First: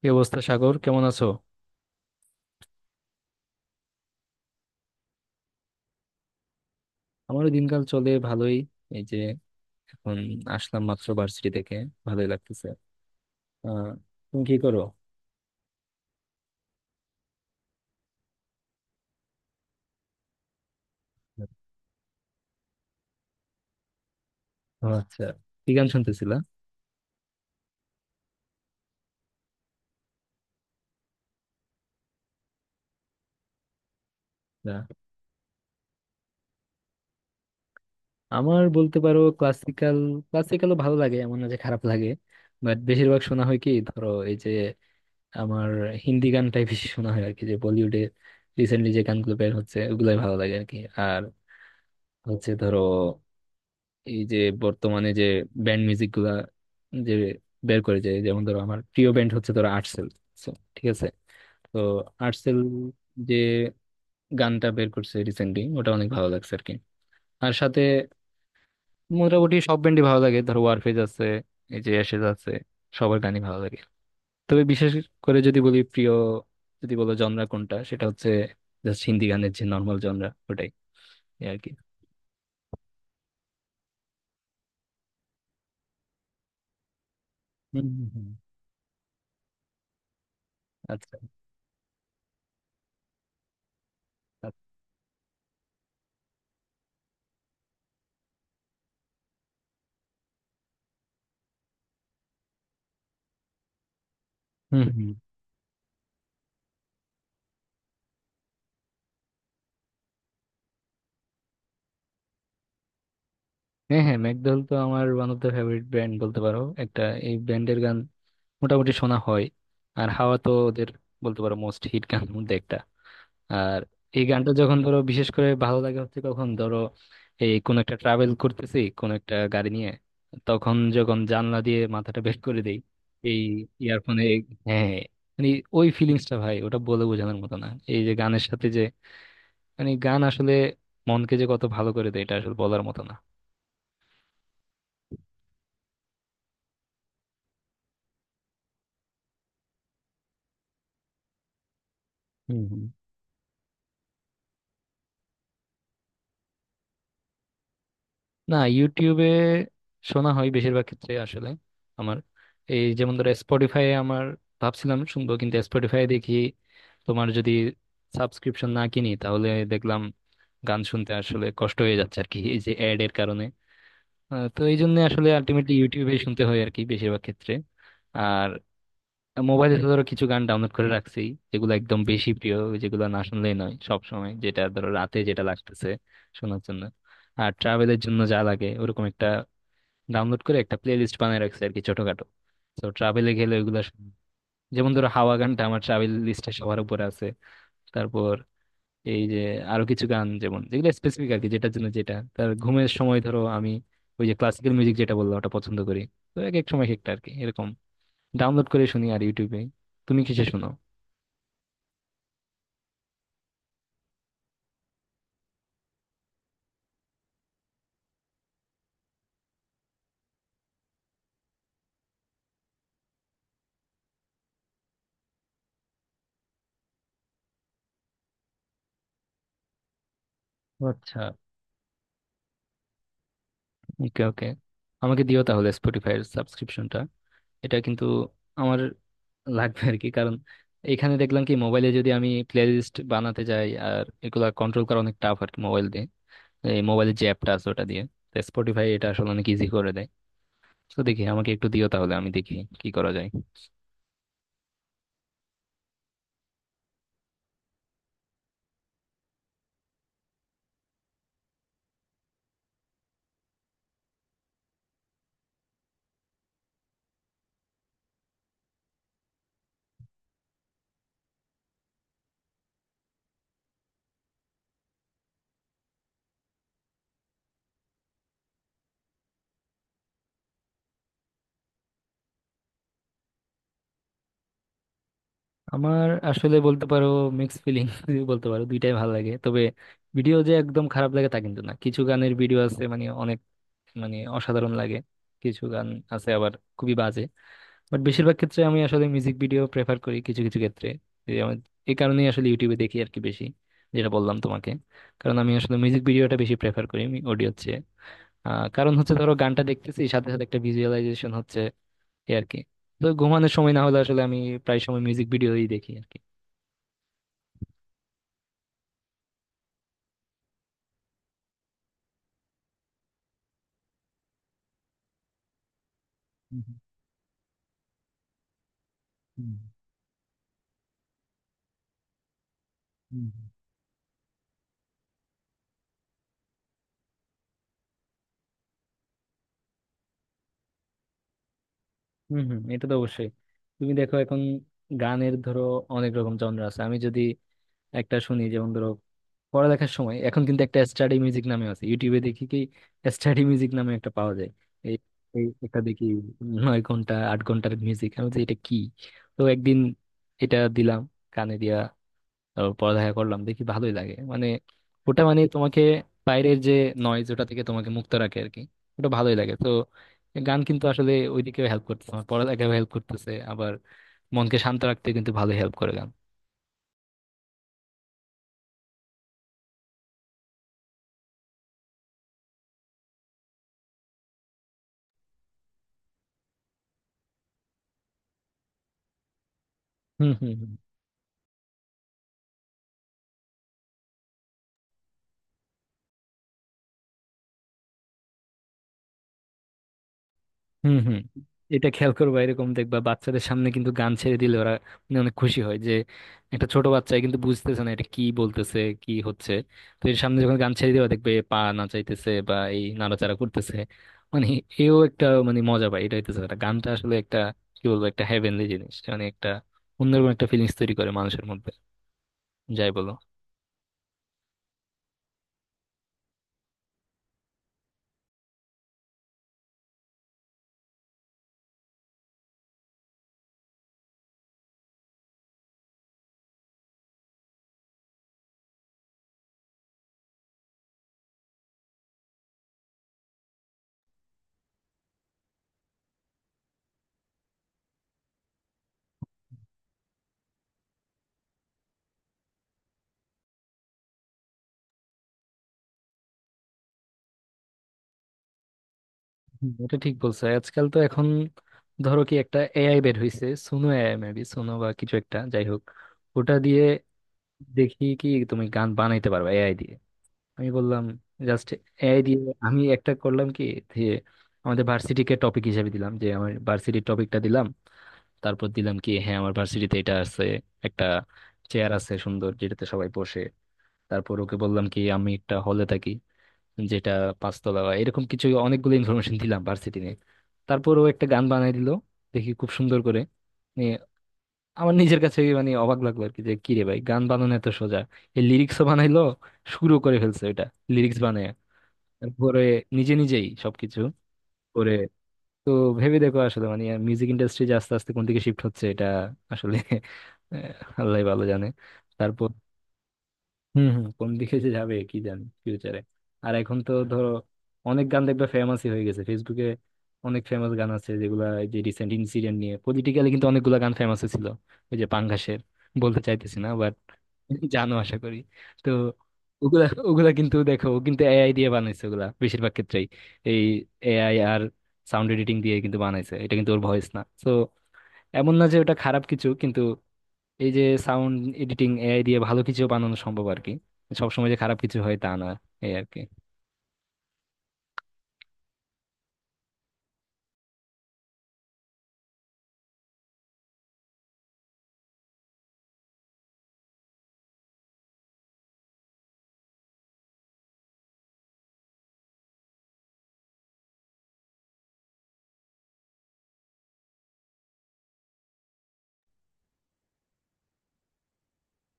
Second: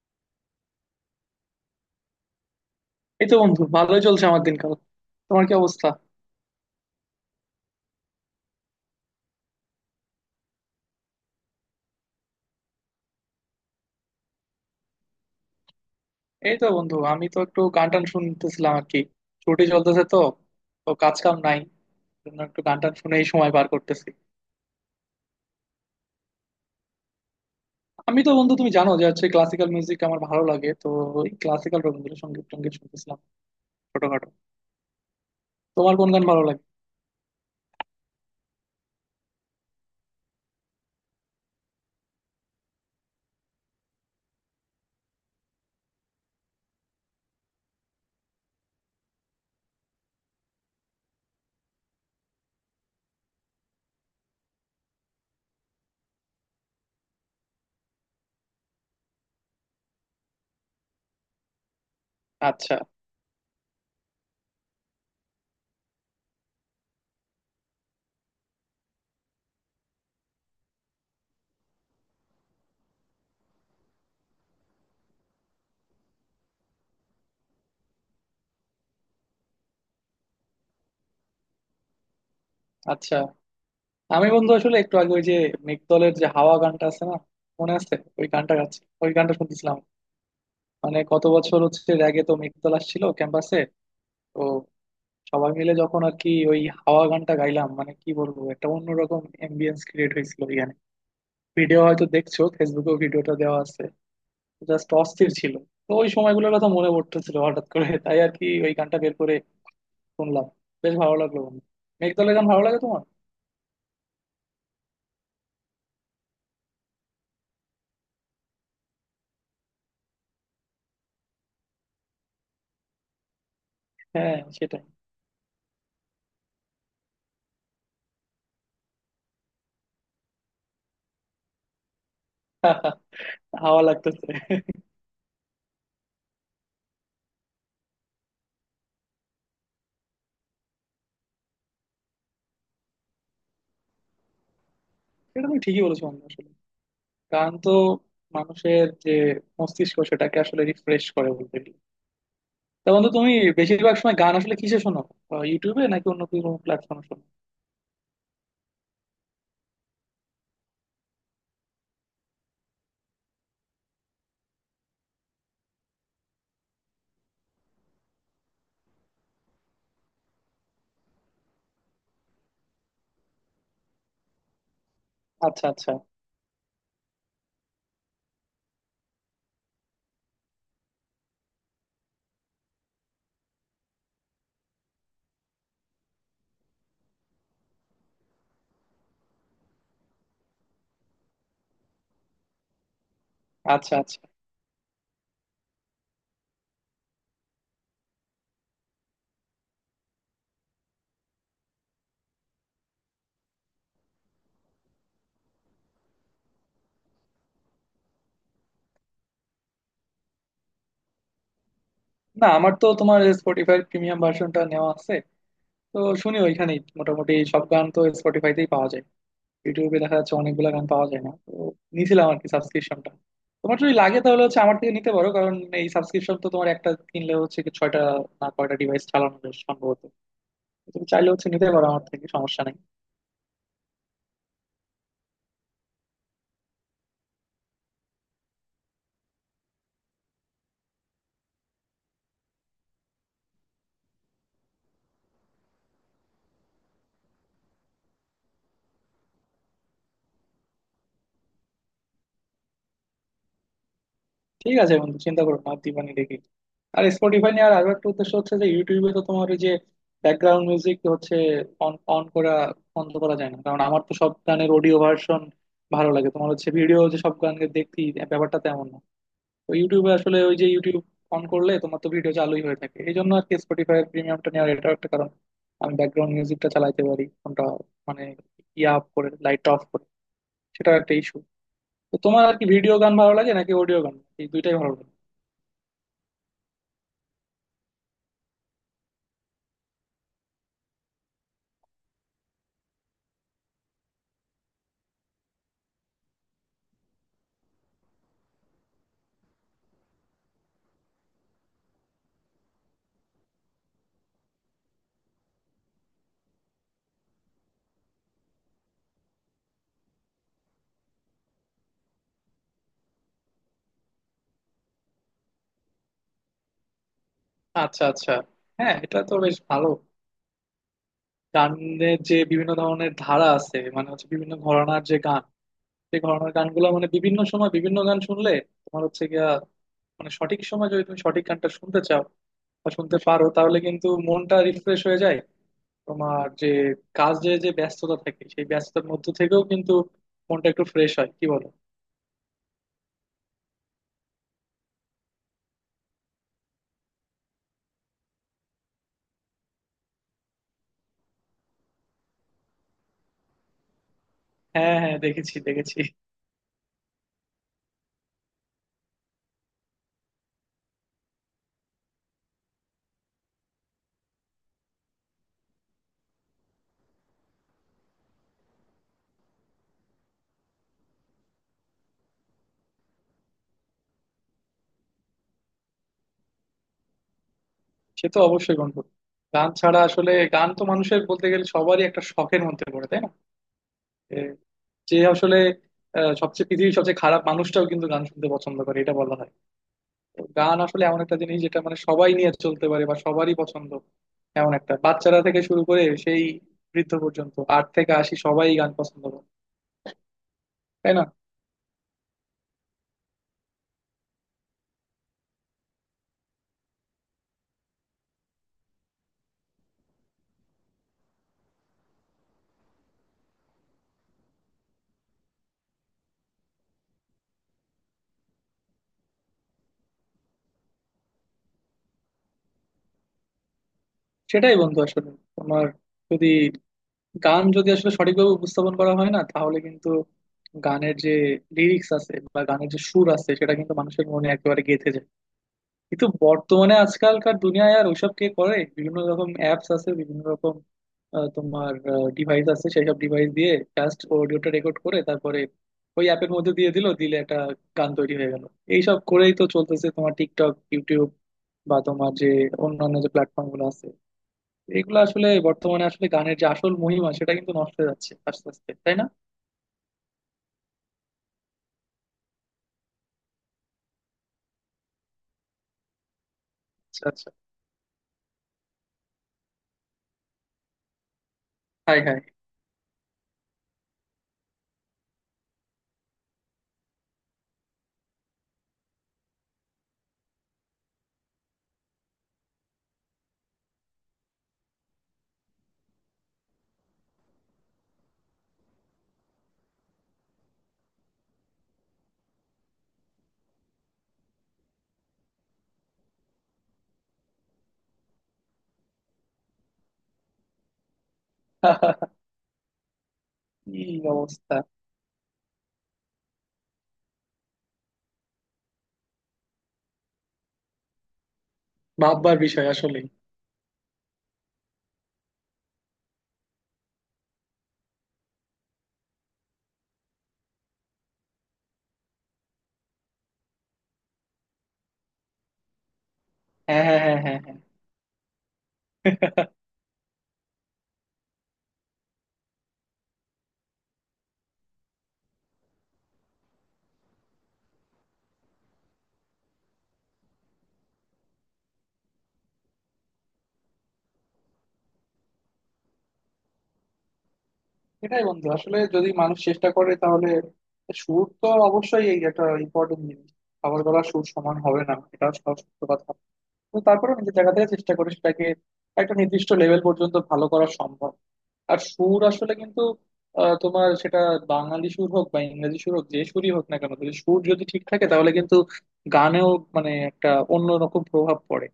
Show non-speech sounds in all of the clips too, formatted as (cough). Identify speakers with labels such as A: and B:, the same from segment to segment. A: কি অবস্থা সাগর? কেমন আছো?
B: এই তো বন্ধু, ভালোই চলছে আমার দিনকাল। তোমার কি অবস্থা?
A: আমারও দিনকাল চলে ভালোই। এই যে এখন আসলাম মাত্র ভার্সিটি থেকে, ভালোই লাগতেছে। আহ তুমি কি করো?
B: এই তো বন্ধু, আমি তো একটু গান টান শুনতেছিলাম আর কি। ছুটি চলতেছে তো, কাজ কাম নাই, জন্য একটু গান টান শুনেই সময় পার করতেছি।
A: ও আচ্ছা, কি গান শুনতেছিলা?
B: আমি তো বন্ধু তুমি জানো যে হচ্ছে ক্লাসিক্যাল মিউজিক আমার ভালো লাগে তো। ওই ক্লাসিক্যাল রবীন্দ্রসঙ্গীত টঙ্গীত শুনতেছিলাম ছোটখাটো।
A: না।
B: তোমার কোন গান ভালো লাগে?
A: আমার বলতে পারো ক্লাসিক্যাল, ক্লাসিক্যালও ভালো লাগে, এমন না যে খারাপ লাগে। বাট বেশিরভাগ শোনা হয় কি, ধরো এই যে আমার হিন্দি গানটাই বেশি শোনা হয় আর কি, যে বলিউডে রিসেন্টলি যে গানগুলো বের হচ্ছে ওগুলাই ভালো লাগে আর কি। আর হচ্ছে ধরো এই যে বর্তমানে যে ব্যান্ড মিউজিক গুলা যে বের করে যায়, যেমন ধরো আমার প্রিয় ব্যান্ড হচ্ছে ধরো আর্টসেল। So, ঠিক আছে, তো আর্টসেল
B: আচ্ছা
A: যে গানটা বের করছে রিসেন্টলি ওটা অনেক ভালো লাগছে আর কি। আর সাথে মোটামুটি সব ব্যান্ডই ভালো লাগে, ধরো ওয়ারফেজ আছে, এই যে অ্যাশেজ আছে, সবার গানই ভালো লাগে। তবে বিশেষ করে যদি বলি প্রিয়, যদি বলো জনরা কোনটা, সেটা হচ্ছে জাস্ট হিন্দি গানের যে নর্মাল জনরা ওটাই, এই আর কি।
B: আচ্ছা। আমি বন্ধু আসলে একটু আগে ওই যে মেঘদলের যে হাওয়া গানটা আছে না, মনে
A: হম
B: আছে?
A: হম
B: ওই
A: হম।
B: গানটা গাচ্ছি, ওই গানটা শুনতেছিলাম। মানে
A: আচ্ছা
B: কত বছর হচ্ছে, র্যাগে তো মেঘদল আসছিল ক্যাম্পাসে।
A: আচ্ছা।
B: সবাই মিলে যখন আর কি ওই হাওয়া গানটা গাইলাম, মানে কি বলবো, একটা অন্যরকম এম্বিয়েন্স ক্রিয়েট হয়েছিল ওইখানে। ভিডিও হয়তো দেখছো, ফেসবুকেও ভিডিওটা দেওয়া আছে।
A: হুম
B: জাস্ট
A: হুম।
B: অস্থির ছিল। তো ওই সময়গুলোর কথা মনে পড়তেছিল হঠাৎ করে (laughs) তাই আর কি ওই গানটা বের করে শুনলাম। বেশ ভালো লাগলো বন্ধু। মেঘদলের গান ভালো লাগে তোমার?
A: হ্যাঁ হ্যাঁ, ম্যাকডোয়েল তো আমার one of the favourite band বলতে পারো একটা। এই ব্যান্ডের গান মোটামুটি শোনা হয়। আর হাওয়া তো ওদের বলতে পারো মোস্ট হিট গান মধ্যে একটা। আর এই
B: হ্যাঁ
A: গানটা যখন
B: সেটাই।
A: ধরো বিশেষ করে ভালো লাগে হচ্ছে কখন, ধরো এই কোন একটা ট্রাভেল করতেছি কোন একটা গাড়ি নিয়ে, তখন যখন জানলা দিয়ে মাথাটা বের করে দেই
B: (laughs)
A: এই
B: হাওয়া
A: ইয়ারফোনে।
B: লাগতেছে।
A: হ্যাঁ, মানে ওই ফিলিংসটা ভাই ওটা বলে বোঝানোর মতো না। এই যে গানের সাথে যে, মানে গান আসলে মনকে যে কত ভালো করে দেয় এটা আসলে বলার মতো না।
B: এটা তুমি ঠিকই বলেছো বন্ধু, আসলে গান তো মানুষের যে মস্তিষ্ক, সেটাকে আসলে রিফ্রেশ করে বলতে গেলে। তা
A: হম।
B: বন্ধু তুমি বেশিরভাগ সময় গান আসলে কিসে শোনো? ইউটিউবে নাকি অন্য কোনো প্ল্যাটফর্মে শোনো?
A: না, ইউটিউবে শোনা হয় বেশিরভাগ ক্ষেত্রে আসলে। আমার এই যেমন ধরো স্পটিফাই, আমার ভাবছিলাম শুনবো, কিন্তু স্পটিফাই দেখি, তোমার যদি সাবস্ক্রিপশন না কিনি তাহলে দেখলাম গান শুনতে আসলে কষ্ট হয়ে যাচ্ছে আর কি, এই যে অ্যাড এর কারণে। তো এই জন্য আসলে
B: আচ্ছা
A: আলটিমেটলি
B: আচ্ছা।
A: ইউটিউবে শুনতে হয় আর কি বেশিরভাগ ক্ষেত্রে। আর মোবাইলে তো ধরো কিছু গান ডাউনলোড করে রাখছি, যেগুলো একদম বেশি প্রিয়, যেগুলো না শুনলেই নয়, সব সময় যেটা ধরো রাতে যেটা লাগতেছে শোনার জন্য, আর ট্রাভেলের জন্য যা লাগে ওরকম একটা ডাউনলোড করে একটা প্লে লিস্ট বানিয়ে রাখছি আর কি ছোটখাটো। তো ট্রাভেলে গেলে ওইগুলা
B: আচ্ছা
A: শুনি।
B: আচ্ছা।
A: যেমন ধরো হাওয়া গানটা আমার ট্রাভেল লিস্টে সবার উপরে আছে। তারপর এই যে আরো কিছু গান যেমন, যেগুলো স্পেসিফিক আর কি, যেটার জন্য যেটা তার ঘুমের সময় ধরো আমি ওই যে ক্লাসিক্যাল মিউজিক যেটা বললাম ওটা পছন্দ করি। তো এক এক সময় এক একটা আর কি এরকম ডাউনলোড করে শুনি আর ইউটিউবে। তুমি কিসে শোনো?
B: না আমার তো তোমার স্পটিফাই প্রিমিয়াম ভার্সনটা নেওয়া আছে, তো শুনি ওইখানেই। মোটামুটি সব গান তো স্পটিফাইতেই পাওয়া যায়, ইউটিউবে দেখা যাচ্ছে অনেকগুলো গান পাওয়া যায় না তো, নিয়েছিলাম আর কি সাবস্ক্রিপশনটা। তোমার যদি লাগে তাহলে হচ্ছে আমার থেকে নিতে পারো, কারণ এই সাবস্ক্রিপশন তো তোমার একটা কিনলে হচ্ছে কি ছয়টা না কয়টা ডিভাইস চালানো যায় সম্ভবত।
A: ও
B: তুমি
A: আচ্ছা।
B: চাইলে হচ্ছে নিতে পারো আমার থেকে, সমস্যা নেই।
A: ওকে ওকে, আমাকে দিও তাহলে স্পটিফাই এর সাবস্ক্রিপশনটা। এটা কিন্তু আমার লাগবে আর কি, কারণ এখানে দেখলাম কি মোবাইলে যদি আমি প্লে লিস্ট বানাতে যাই আর এগুলা কন্ট্রোল করা অনেক টাফ আর কি মোবাইল দিয়ে। এই মোবাইলের যে অ্যাপটা আছে ওটা দিয়ে স্পটিফাই এটা আসলে অনেক ইজি করে দেয়। তো দেখি, আমাকে একটু দিও তাহলে আমি দেখি কি করা যায়।
B: ঠিক আছে বন্ধু, চিন্তা করো না, দিবানি দেখি। আর স্পটিফাই নিয়ে আর আরো একটা উদ্দেশ্য হচ্ছে যে ইউটিউবে তো তোমার ওই যে ব্যাকগ্রাউন্ড মিউজিক হচ্ছে অন অন করা বন্ধ করা যায় না, কারণ আমার তো সব গানের অডিও ভার্সন ভালো লাগে। তোমার হচ্ছে ভিডিও যে সব গানকে দেখছি, ব্যাপারটা তেমন না। তো ইউটিউবে আসলে ওই যে ইউটিউব অন করলে তোমার তো ভিডিও চালুই হয়ে থাকে, এই জন্য আর কি স্পটিফাই প্রিমিয়ামটা নেওয়ার এটাও একটা কারণ, আমি ব্যাকগ্রাউন্ড মিউজিকটা চালাইতে পারি কোনটা মানে ইয়া অফ করে লাইটটা অফ করে। সেটাও একটা ইস্যু। তো তোমার আর কি ভিডিও গান ভালো লাগে নাকি অডিও গান? এই দুইটাই ভালো লাগে।
A: আমার আসলে বলতে পারো মিক্স ফিলিং (laughs) বলতে পারো দুইটাই ভালো লাগে। তবে ভিডিও যে একদম খারাপ লাগে তা কিন্তু না, কিছু গানের ভিডিও আছে মানে অনেক, মানে অসাধারণ লাগে। কিছু গান আছে আবার খুবই বাজে। বাট বেশিরভাগ ক্ষেত্রে আমি আসলে মিউজিক ভিডিও প্রেফার করি কিছু কিছু ক্ষেত্রে। এই আমার- এই কারণেই আসলে ইউটিউবে দেখি আর কি বেশি, যেটা বললাম তোমাকে, কারণ আমি আসলে মিউজিক ভিডিওটা বেশি প্রেফার করি। অডিও হচ্ছে কারণ হচ্ছে ধরো গানটা দেখতেছি সাথে সাথে একটা ভিজুয়ালাইজেশন হচ্ছে, এই আর কি। তো ঘুমানোর সময় না হলে আসলে আমি প্রায় সময় মিউজিক ভিডিওই দেখি আর কি।
B: আচ্ছা আচ্ছা। হ্যাঁ এটা তো বেশ ভালো। গানের যে বিভিন্ন ধরনের ধারা আছে মানে হচ্ছে বিভিন্ন ঘরানার যে গান, সেই ঘরানার
A: হুম
B: গানগুলো মানে বিভিন্ন সময় বিভিন্ন গান শুনলে তোমার হচ্ছে গিয়া
A: হুম
B: মানে সঠিক সময় যদি তুমি সঠিক গানটা শুনতে চাও বা শুনতে
A: হুম।
B: পারো তাহলে কিন্তু মনটা রিফ্রেশ হয়ে যায়। তোমার যে কাজে যে ব্যস্ততা থাকে সেই ব্যস্ততার মধ্যে থেকেও কিন্তু মনটা একটু ফ্রেশ হয়, কি বলো?
A: হুম হুম হুম, এটা তো অবশ্যই। তুমি দেখো এখন গানের ধরো অনেক রকম জনরা আছে। আমি যদি একটা শুনি যেমন ধরো পড়ালেখার সময়, এখন কিন্তু একটা স্টাডি মিউজিক নামে আছে ইউটিউবে, দেখি কি স্টাডি মিউজিক নামে একটা পাওয়া যায়। এই
B: হ্যাঁ হ্যাঁ,
A: এই
B: দেখেছি
A: একটা
B: দেখেছি।
A: দেখি 9 ঘন্টা 8 ঘন্টার মিউজিক, আমি বলছি এটা কি। তো একদিন এটা দিলাম কানে দিয়া, তারপর পড়ালেখা করলাম, দেখি ভালোই লাগে মানে। ওটা মানে তোমাকে বাইরের যে নয়েজ ওটা থেকে তোমাকে মুক্ত রাখে আর কি, ওটা ভালোই লাগে তো। গান কিন্তু আসলে ওইদিকেও হেল্প করতেছে, আমার পড়ালেখাও হেল্প করতেছে। আবার মনকে শান্ত রাখতে কিন্তু ভালো হেল্প করে গান।
B: সে তো অবশ্যই বন্ধু। গান ছাড়া আসলে গান তো মানুষের বলতে গেলে সবারই একটা শখের মধ্যে পড়ে, তাই না? এ, যে আসলে সবচেয়ে পৃথিবীর সবচেয়ে খারাপ মানুষটাও কিন্তু গান শুনতে পছন্দ করে, এটা বলা হয়।
A: হম
B: তো
A: হম।
B: গান আসলে এমন একটা জিনিস যেটা মানে সবাই নিয়ে চলতে পারে বা সবারই পছন্দ, এমন একটা। বাচ্চারা থেকে শুরু করে সেই বৃদ্ধ পর্যন্ত আট থেকে আশি সবাই গান পছন্দ করে,
A: হুম
B: তাই
A: হুম।
B: না?
A: এটা খেয়াল করবা, এরকম দেখবা বাচ্চাদের সামনে কিন্তু গান ছেড়ে দিলে ওরা মানে অনেক খুশি হয়, যে একটা ছোট বাচ্চা কিন্তু বুঝতেছে না এটা কি বলতেছে কি হচ্ছে। তো এর সামনে যখন গান ছেড়ে দেওয়া দেখবে পা নাচাইতেছে বা এই নাড়াচাড়া করতেছে, মানে এও একটা, মানে মজা পায়। এটা হইতেছে একটা, গানটা আসলে একটা কি বলবো, একটা হেভেনলি জিনিস, মানে একটা অন্যরকম একটা ফিলিংস তৈরি করে মানুষের মধ্যে, যাই বলো।
B: সেটাই বন্ধু আসলে। তোমার যদি গান যদি আসলে সঠিকভাবে উপস্থাপন করা হয় না, তাহলে কিন্তু গানের যে লিরিক্স আছে বা গানের যে সুর আছে সেটা কিন্তু মানুষের মনে একেবারে গেঁথে যায়। কিন্তু বর্তমানে আজকালকার দুনিয়ায় আর ওইসব কে করে? বিভিন্ন রকম অ্যাপস আছে, বিভিন্ন রকম তোমার ডিভাইস আছে, সেসব ডিভাইস দিয়ে জাস্ট অডিওটা রেকর্ড করে তারপরে ওই অ্যাপের মধ্যে দিয়ে দিল দিলে একটা গান তৈরি হয়ে গেল। এইসব করেই তো চলতেছে তোমার টিকটক, ইউটিউব বা তোমার যে অন্যান্য যে প্ল্যাটফর্ম গুলো আছে। এগুলো আসলে বর্তমানে আসলে গানের যে আসল মহিমা সেটা কিন্তু নষ্ট হয়ে যাচ্ছে আস্তে আস্তে, তাই না?
A: হুম, এটা ঠিক বলছো। আজকাল তো এখন ধরো কি একটা এআই বের হইছে, সুনো এআই মেবি, সুনো বা কিছু একটা যাই হোক। ওটা দিয়ে
B: আচ্ছা আচ্ছা।
A: দেখি কি তুমি গান বানাইতে পারবে এআই দিয়ে। আমি বললাম জাস্ট এআই
B: হাই
A: দিয়ে।
B: হাই।
A: আমি একটা করলাম কি, যে আমাদের ভার্সিটিকে টপিক হিসেবে দিলাম, যে আমার ভার্সিটির টপিকটা দিলাম। তারপর দিলাম কি হ্যাঁ, আমার ভার্সিটিতে এটা আছে, একটা চেয়ার আছে সুন্দর যেটাতে সবাই বসে। তারপর ওকে বললাম কি আমি একটা হলে থাকি যেটা পাঁচতলা বা এরকম কিছু, অনেকগুলো ইনফরমেশন দিলাম ভার্সিটি নিয়ে। তারপর ও একটা গান বানাই দিল, দেখি খুব সুন্দর করে। আমার নিজের কাছে মানে অবাক লাগলো আর কি, যে কি রে ভাই গান বানানো এত সোজা। এই লিরিক্সও বানাইলো, শুরু করে ফেলছে ওইটা, লিরিক্স বানায়,
B: (laughs)
A: তারপরে নিজে নিজেই সবকিছু
B: কি অবস্থা?
A: করে। তো ভেবে দেখো আসলে মানে মিউজিক ইন্ডাস্ট্রি যে আস্তে আস্তে কোন দিকে শিফট হচ্ছে এটা আসলে (laughs) আল্লাহই ভালো জানে। তারপর,
B: ভাববার বিষয় আসলে।
A: হম হম, কোন দিকে যে যাবে কি জানি ফিউচারে। আর এখন তো ধরো অনেক গান দেখবে ফেমাসই হয়ে গেছে ফেসবুকে। অনেক ফেমাস গান আছে যেগুলা এই যে রিসেন্ট ইনসিডেন্ট নিয়ে পলিটিক্যালি, কিন্তু অনেকগুলা গান ফেমাস ছিল। ওই যে পাঙ্গাসের বলতে চাইতেছি না বাট
B: হ্যাঁ হ্যাঁ হ্যাঁ হ্যাঁ
A: জানো আশা করি। তো
B: হ্যাঁ।
A: ওগুলা ওগুলা কিন্তু দেখো, ও কিন্তু এআই দিয়ে বানাইছে ওগুলা বেশিরভাগ ক্ষেত্রেই। এই এআই আর সাউন্ড এডিটিং দিয়ে কিন্তু বানাইছে, এটা কিন্তু ওর ভয়েস না তো। এমন না যে ওটা খারাপ কিছু, কিন্তু এই যে সাউন্ড এডিটিং এআই দিয়ে ভালো কিছু বানানো সম্ভব আর কি, সবসময় যে খারাপ কিছু হয় তা না, এই আর কি।
B: সেটাই বন্ধু আসলে, যদি মানুষ চেষ্টা করে তাহলে সুর তো অবশ্যই এই একটা ইম্পর্টেন্ট জিনিস। খাবার গলার সুর সমান হবে না, এটা সব সত্য কথা। তো তারপরে নিজের জায়গা থেকে চেষ্টা করে সেটাকে একটা নির্দিষ্ট লেভেল পর্যন্ত ভালো করা সম্ভব। আর সুর আসলে কিন্তু তোমার সেটা বাঙালি সুর হোক বা ইংরেজি সুর হোক, যে সুরই হোক না কেন, যদি সুর যদি ঠিক থাকে তাহলে কিন্তু গানেও মানে একটা অন্যরকম প্রভাব পড়ে।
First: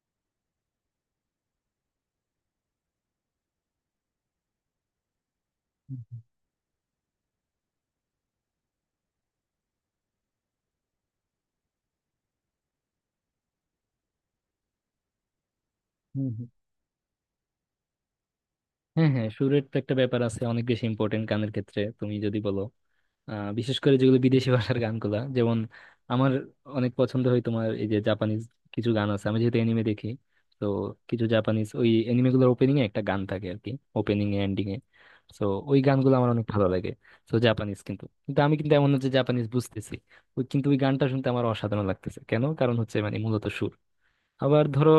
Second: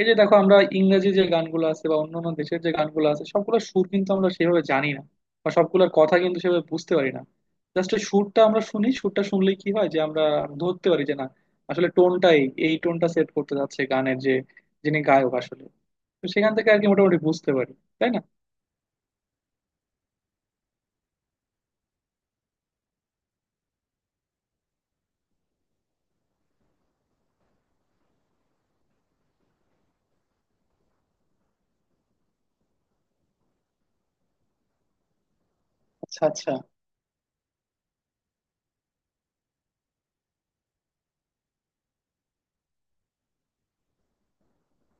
B: এই যে দেখো আমরা ইংরেজি যে গানগুলো আছে বা অন্যান্য দেশের যে গানগুলো আছে সবগুলোর সুর কিন্তু আমরা সেভাবে জানি না বা সবগুলোর কথা
A: হুম,
B: কিন্তু সেভাবে বুঝতে পারি না। জাস্ট সুরটা আমরা শুনি, সুরটা শুনলেই কি হয় যে আমরা ধরতে পারি যে না আসলে টোনটাই, এই টোনটা সেট করতে যাচ্ছে গানের যে যিনি গায়ক আসলে। তো
A: হুম,
B: সেখান থেকে আর কি মোটামুটি বুঝতে পারি, তাই না?
A: হ্যাঁ হ্যাঁ, সুরের তো একটা ব্যাপার আছে অনেক বেশি ইম্পর্টেন্ট গানের ক্ষেত্রে তুমি যদি বলো। বিশেষ করে যেগুলো বিদেশি ভাষার গানগুলা, যেমন আমার অনেক পছন্দ হয় তোমার এই যে জাপানিজ কিছু গান আছে, আমি যেহেতু এনিমে দেখি। তো কিছু জাপানিজ ওই এনিমে গুলোর ওপেনিং এ একটা গান থাকে আর কি, ওপেনিং এ এন্ডিং এ। তো ওই গানগুলো
B: আচ্ছা
A: আমার অনেক
B: আচ্ছা।
A: ভালো লাগে। তো জাপানিজ, কিন্তু কিন্তু আমি কিন্তু এমন না যে জাপানিজ বুঝতেছি। ওই কিন্তু ওই গানটা শুনতে আমার অসাধারণ লাগতেছে কেন, কারণ হচ্ছে মানে মূলত সুর। আবার ধরো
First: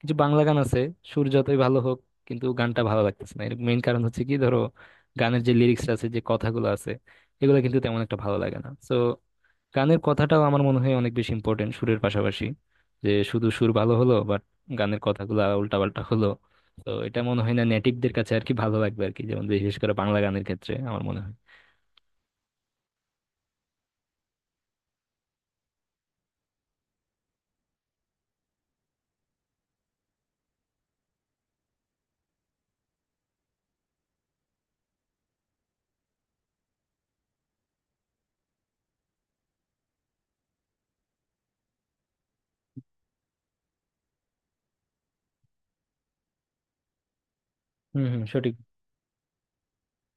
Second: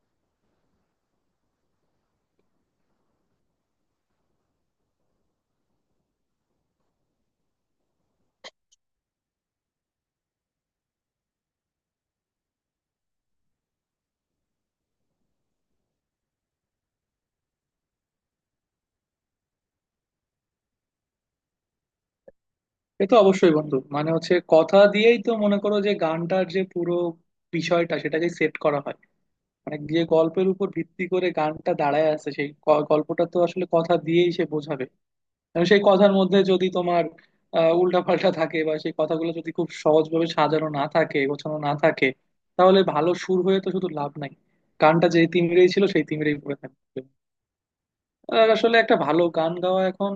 A: কিছু বাংলা গান আছে সুর যতই ভালো হোক, কিন্তু গানটা ভালো লাগতেছে না, এর মেইন কারণ হচ্ছে কি ধরো গানের যে লিরিক্স আছে যে কথাগুলো আছে এগুলো কিন্তু তেমন একটা ভালো লাগে না তো। গানের কথাটাও আমার মনে হয় অনেক বেশি ইম্পর্টেন্ট সুরের পাশাপাশি, যে শুধু সুর ভালো হলো বাট গানের কথাগুলো উল্টাপাল্টা হলো, তো এটা মনে হয় না নেটিভদের কাছে আর কি ভালো লাগবে আর কি, যেমন বিশেষ করে বাংলা গানের ক্ষেত্রে আমার মনে হয়।
B: এ তো অবশ্যই বন্ধু, মানে হচ্ছে কথা দিয়েই তো মনে করো যে গানটার যে পুরো বিষয়টা সেটাকে সেট করা হয়, মানে যে গল্পের উপর ভিত্তি করে গানটা দাঁড়ায় আছে সেই গল্পটা তো আসলে কথা দিয়েই সে বোঝাবে। কারণ সেই কথার মধ্যে যদি তোমার উল্টা পাল্টা থাকে বা সেই কথাগুলো যদি খুব সহজভাবে সাজানো না থাকে, গোছানো না থাকে, তাহলে ভালো সুর হয়ে তো শুধু লাভ নাই। গানটা যে তিমিরেই ছিল সেই তিমিরেই পড়ে থাকবে।
A: হম হম,
B: আর
A: সঠিক।
B: আসলে একটা ভালো গান গাওয়া এখন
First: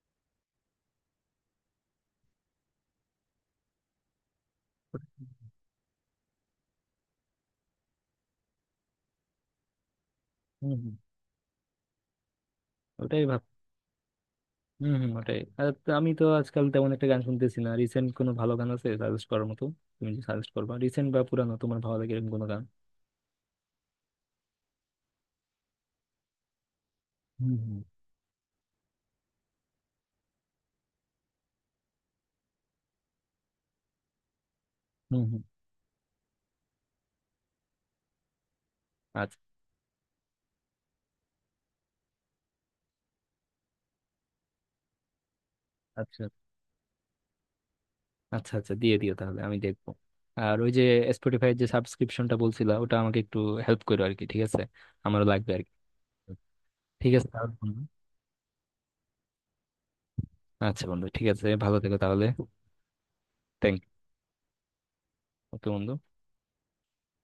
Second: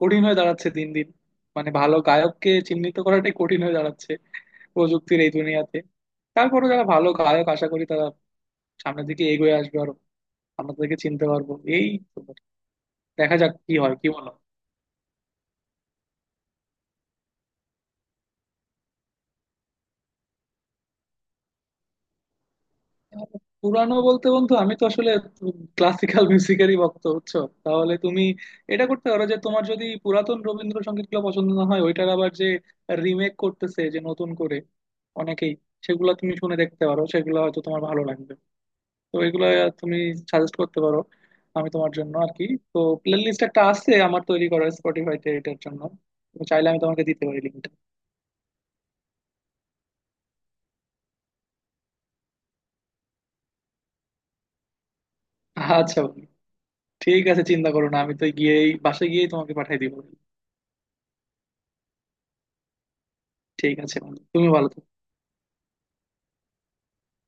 B: কঠিন হয়ে দাঁড়াচ্ছে দিন দিন, মানে ভালো গায়ককে চিহ্নিত করাটাই কঠিন হয়ে দাঁড়াচ্ছে প্রযুক্তির এই দুনিয়াতে। তারপরে যারা ভালো গায়ক আশা করি তারা সামনের দিকে এগিয়ে আসবে আরো,
A: হম হম,
B: আমাদেরকে চিনতে পারবো এই তো।
A: ওটাই
B: দেখা
A: ভালো।
B: যাক কি হয়, কি বলো?
A: হম হম, ওটাই। আর তো আমি তো আজকাল তেমন একটা গান শুনতেছি না, রিসেন্ট কোনো ভালো গান আছে সাজেস্ট করার মতো? তুমি যদি সাজেস্ট করবা রিসেন্ট বা পুরানো তোমার ভালো লাগে এরকম কোনো গান।
B: পুরানো বলতে বন্ধু আমি তো আসলে ক্লাসিক্যাল মিউজিকেরই ভক্ত, বুঝছো?
A: হুম হুম।
B: তাহলে তুমি এটা করতে পারো যে, তোমার যদি পুরাতন রবীন্দ্রসঙ্গীত গুলো পছন্দ না হয়, ওইটার আবার যে রিমেক করতেছে যে নতুন করে
A: হুম হুম।
B: অনেকেই, সেগুলো তুমি শুনে দেখতে পারো, সেগুলো হয়তো তোমার ভালো লাগবে। তো
A: আচ্ছা।
B: এগুলো তুমি সাজেস্ট করতে পারো আমি তোমার জন্য আর কি। তো প্লে লিস্ট একটা আছে আমার তৈরি করা স্পটিফাইতে এটার জন্য,
A: আচ্ছা
B: তুমি চাইলে আমি তোমাকে দিতে পারি লিঙ্কটা।
A: আচ্ছা, আচ্ছা দিয়ে দিও তাহলে আমি দেখবো। আর ওই যে স্পটিফাইয়ের যে সাবস্ক্রিপশনটা বলছিলা ওটা আমাকে একটু হেল্প করো আর কি, ঠিক আছে? আমারও লাগবে আর কি।
B: আচ্ছা বন্ধু,
A: ঠিক
B: ঠিক
A: আছে
B: আছে
A: তাহলে
B: চিন্তা
A: বন্ধু।
B: করো না, আমি তো গিয়েই বাসায় গিয়েই তোমাকে পাঠিয়ে দিব।
A: আচ্ছা বন্ধু, ঠিক আছে, ভালো থেকো তাহলে।
B: ঠিক
A: থ্যাংক ইউ।
B: আছে বন্ধু, তুমি ভালো থেকো।
A: ওকে বন্ধু।